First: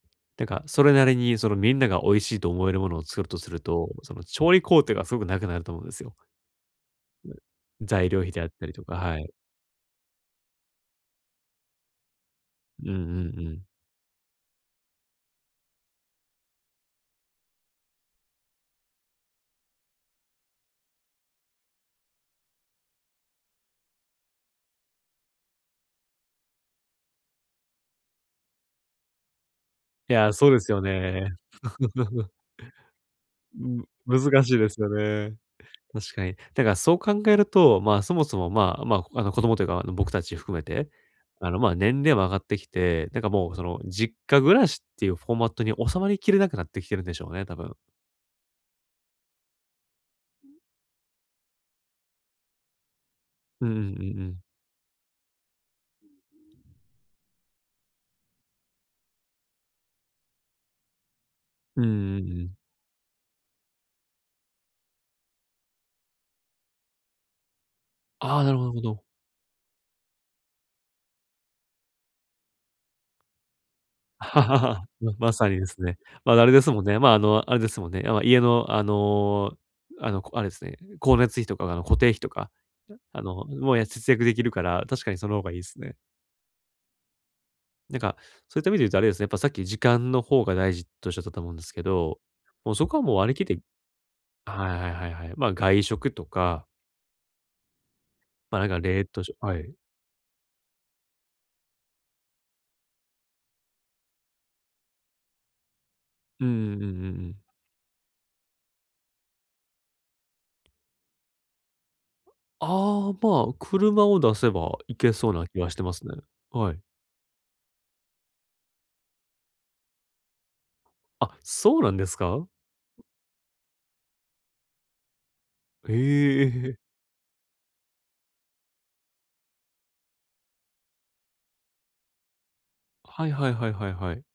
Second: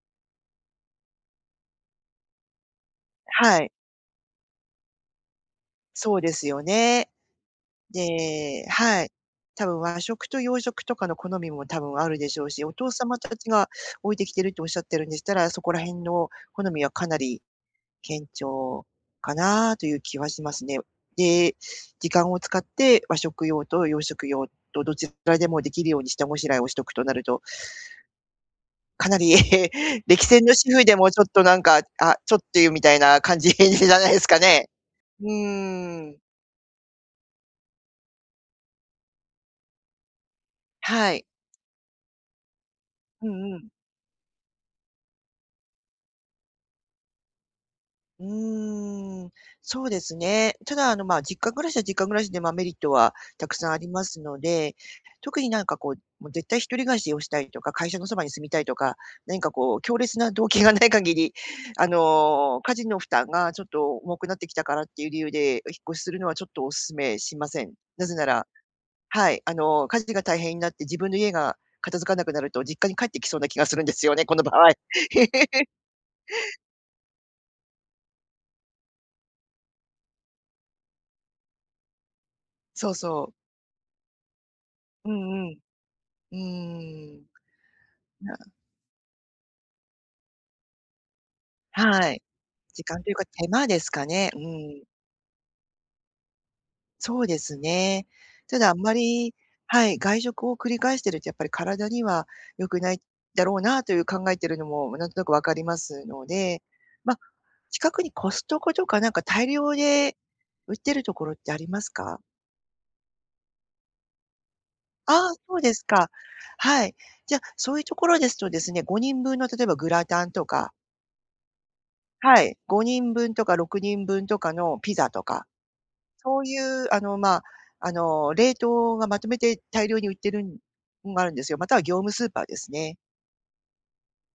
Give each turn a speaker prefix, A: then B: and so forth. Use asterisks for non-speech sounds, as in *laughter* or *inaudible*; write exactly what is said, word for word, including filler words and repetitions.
A: てか、それなりに、その、みんなが美味しいと思えるものを作るとす
B: は
A: る
B: い。
A: と、その、調理工程がすごく長くなると思うんですよ。
B: そうですよね。
A: 材料費であっ
B: で、
A: たりとか、
B: はい。
A: はい。
B: 多分、和食と洋食とかの好みも多分あるでしょうし、お父
A: うんう
B: 様た
A: んう
B: ち
A: ん。
B: が置いてきてるとおっしゃってるんでしたら、そこら辺の好みはかなり、堅調かな、という気はしますね。で、時間を使って、和食用と洋食用と、どちらでも出来るように下ごしらえをしとくとなるとかなり
A: い
B: 歴
A: や、
B: 戦
A: そう
B: の
A: です
B: 主
A: よ
B: 婦でもちょっ
A: ね。
B: となんか、あ、
A: *giggles*
B: ちょっとっていうみたいな感じじ
A: む
B: ゃないですか
A: 難しい
B: ね。
A: ですよ
B: う
A: ね。
B: ー
A: 確
B: ん。
A: かに。だから、そう考えると、ま、そもそも、まあまああの、子供というか、あの、僕たち含めて、
B: はい。
A: あの、まあ、年齢も上がってきて、なん
B: う
A: かも
B: ん
A: う、
B: う
A: そ
B: ん。
A: の、実家暮らしっていう、フォーマットに収まりきれなくなってきてるんでしょうね、多分。
B: うーん、そうですね、ただ、あの、ま、実家暮らしは実家暮らしでま、メリットはたく
A: うー
B: さん
A: ん、う
B: あります
A: んう
B: の
A: ん。
B: で、特に何かこう、もう絶対一人暮らしをしたいとか、会社のそばに住みたいとか、何かこう強烈な動機がない限り、
A: うん
B: あ
A: うんうん。
B: の、家事の負担がちょっと重くなってきたからっていう理由で、引っ越しするのはちょっとお勧めしません。なぜな
A: ああ、
B: ら
A: なるほなるほど。
B: はい、あの家事が大変になって、自分の家が片付かなくなると実家に帰ってきそうな気がするんですよね、この場合。
A: *chuckles* まさにですね。ま、あれ
B: *laughs*
A: ですもんね、まあ、あの、あれですもんね。あ家の、あのあの、あれですね、光熱費とか、あの、固定費とか、
B: そう
A: あ
B: そう。
A: の、*unintelligible* 節約できるから、確
B: う
A: かにその方
B: んう
A: がいい
B: ん。
A: ですね。
B: うーん。
A: なんか、
B: な
A: そういった意味で言うとあれですね、やっぱさっき、時間の方が大事と仰ったと思うんですけ
B: は
A: ど、
B: い。
A: もう
B: 時
A: そこ
B: 間
A: は
B: とい
A: もう
B: うか
A: 割り
B: 手
A: 切って
B: 間ですかね、う
A: はい
B: ん。
A: はいはいはい。まあ、外食とか。
B: そうですね。
A: ま
B: た
A: あ、なん
B: だ、あん
A: か
B: ま
A: 冷凍し
B: り
A: ょはい。
B: はい、外食を繰り返してるとやっぱり体には良くないだろうなという考えてるのも、なんとなく分かりますの
A: うんう
B: で、
A: んうんうんう
B: まあ、
A: ん。
B: 近くにコストコとかなんか大量で売ってるところってありますか？
A: ああ、まあ、車を出せば、いけ
B: あ
A: そ
B: あ、
A: うな
B: そ
A: 気
B: う
A: が
B: で
A: して
B: す
A: ます
B: か。
A: ね。はい。
B: はい。じゃ、そういうところですとですね、ごにんぶんの例えばグラタンとか
A: あ、そうなんです
B: は
A: か？
B: い、ごにんぶんとかろくにんぶんとかのピザとか、
A: へ
B: そうい
A: え。
B: うあの、まあ、あの、冷凍がまとめて大量に売ってるのがあるんですよ、または業務スーパーですね。
A: はいはいはいはいはい。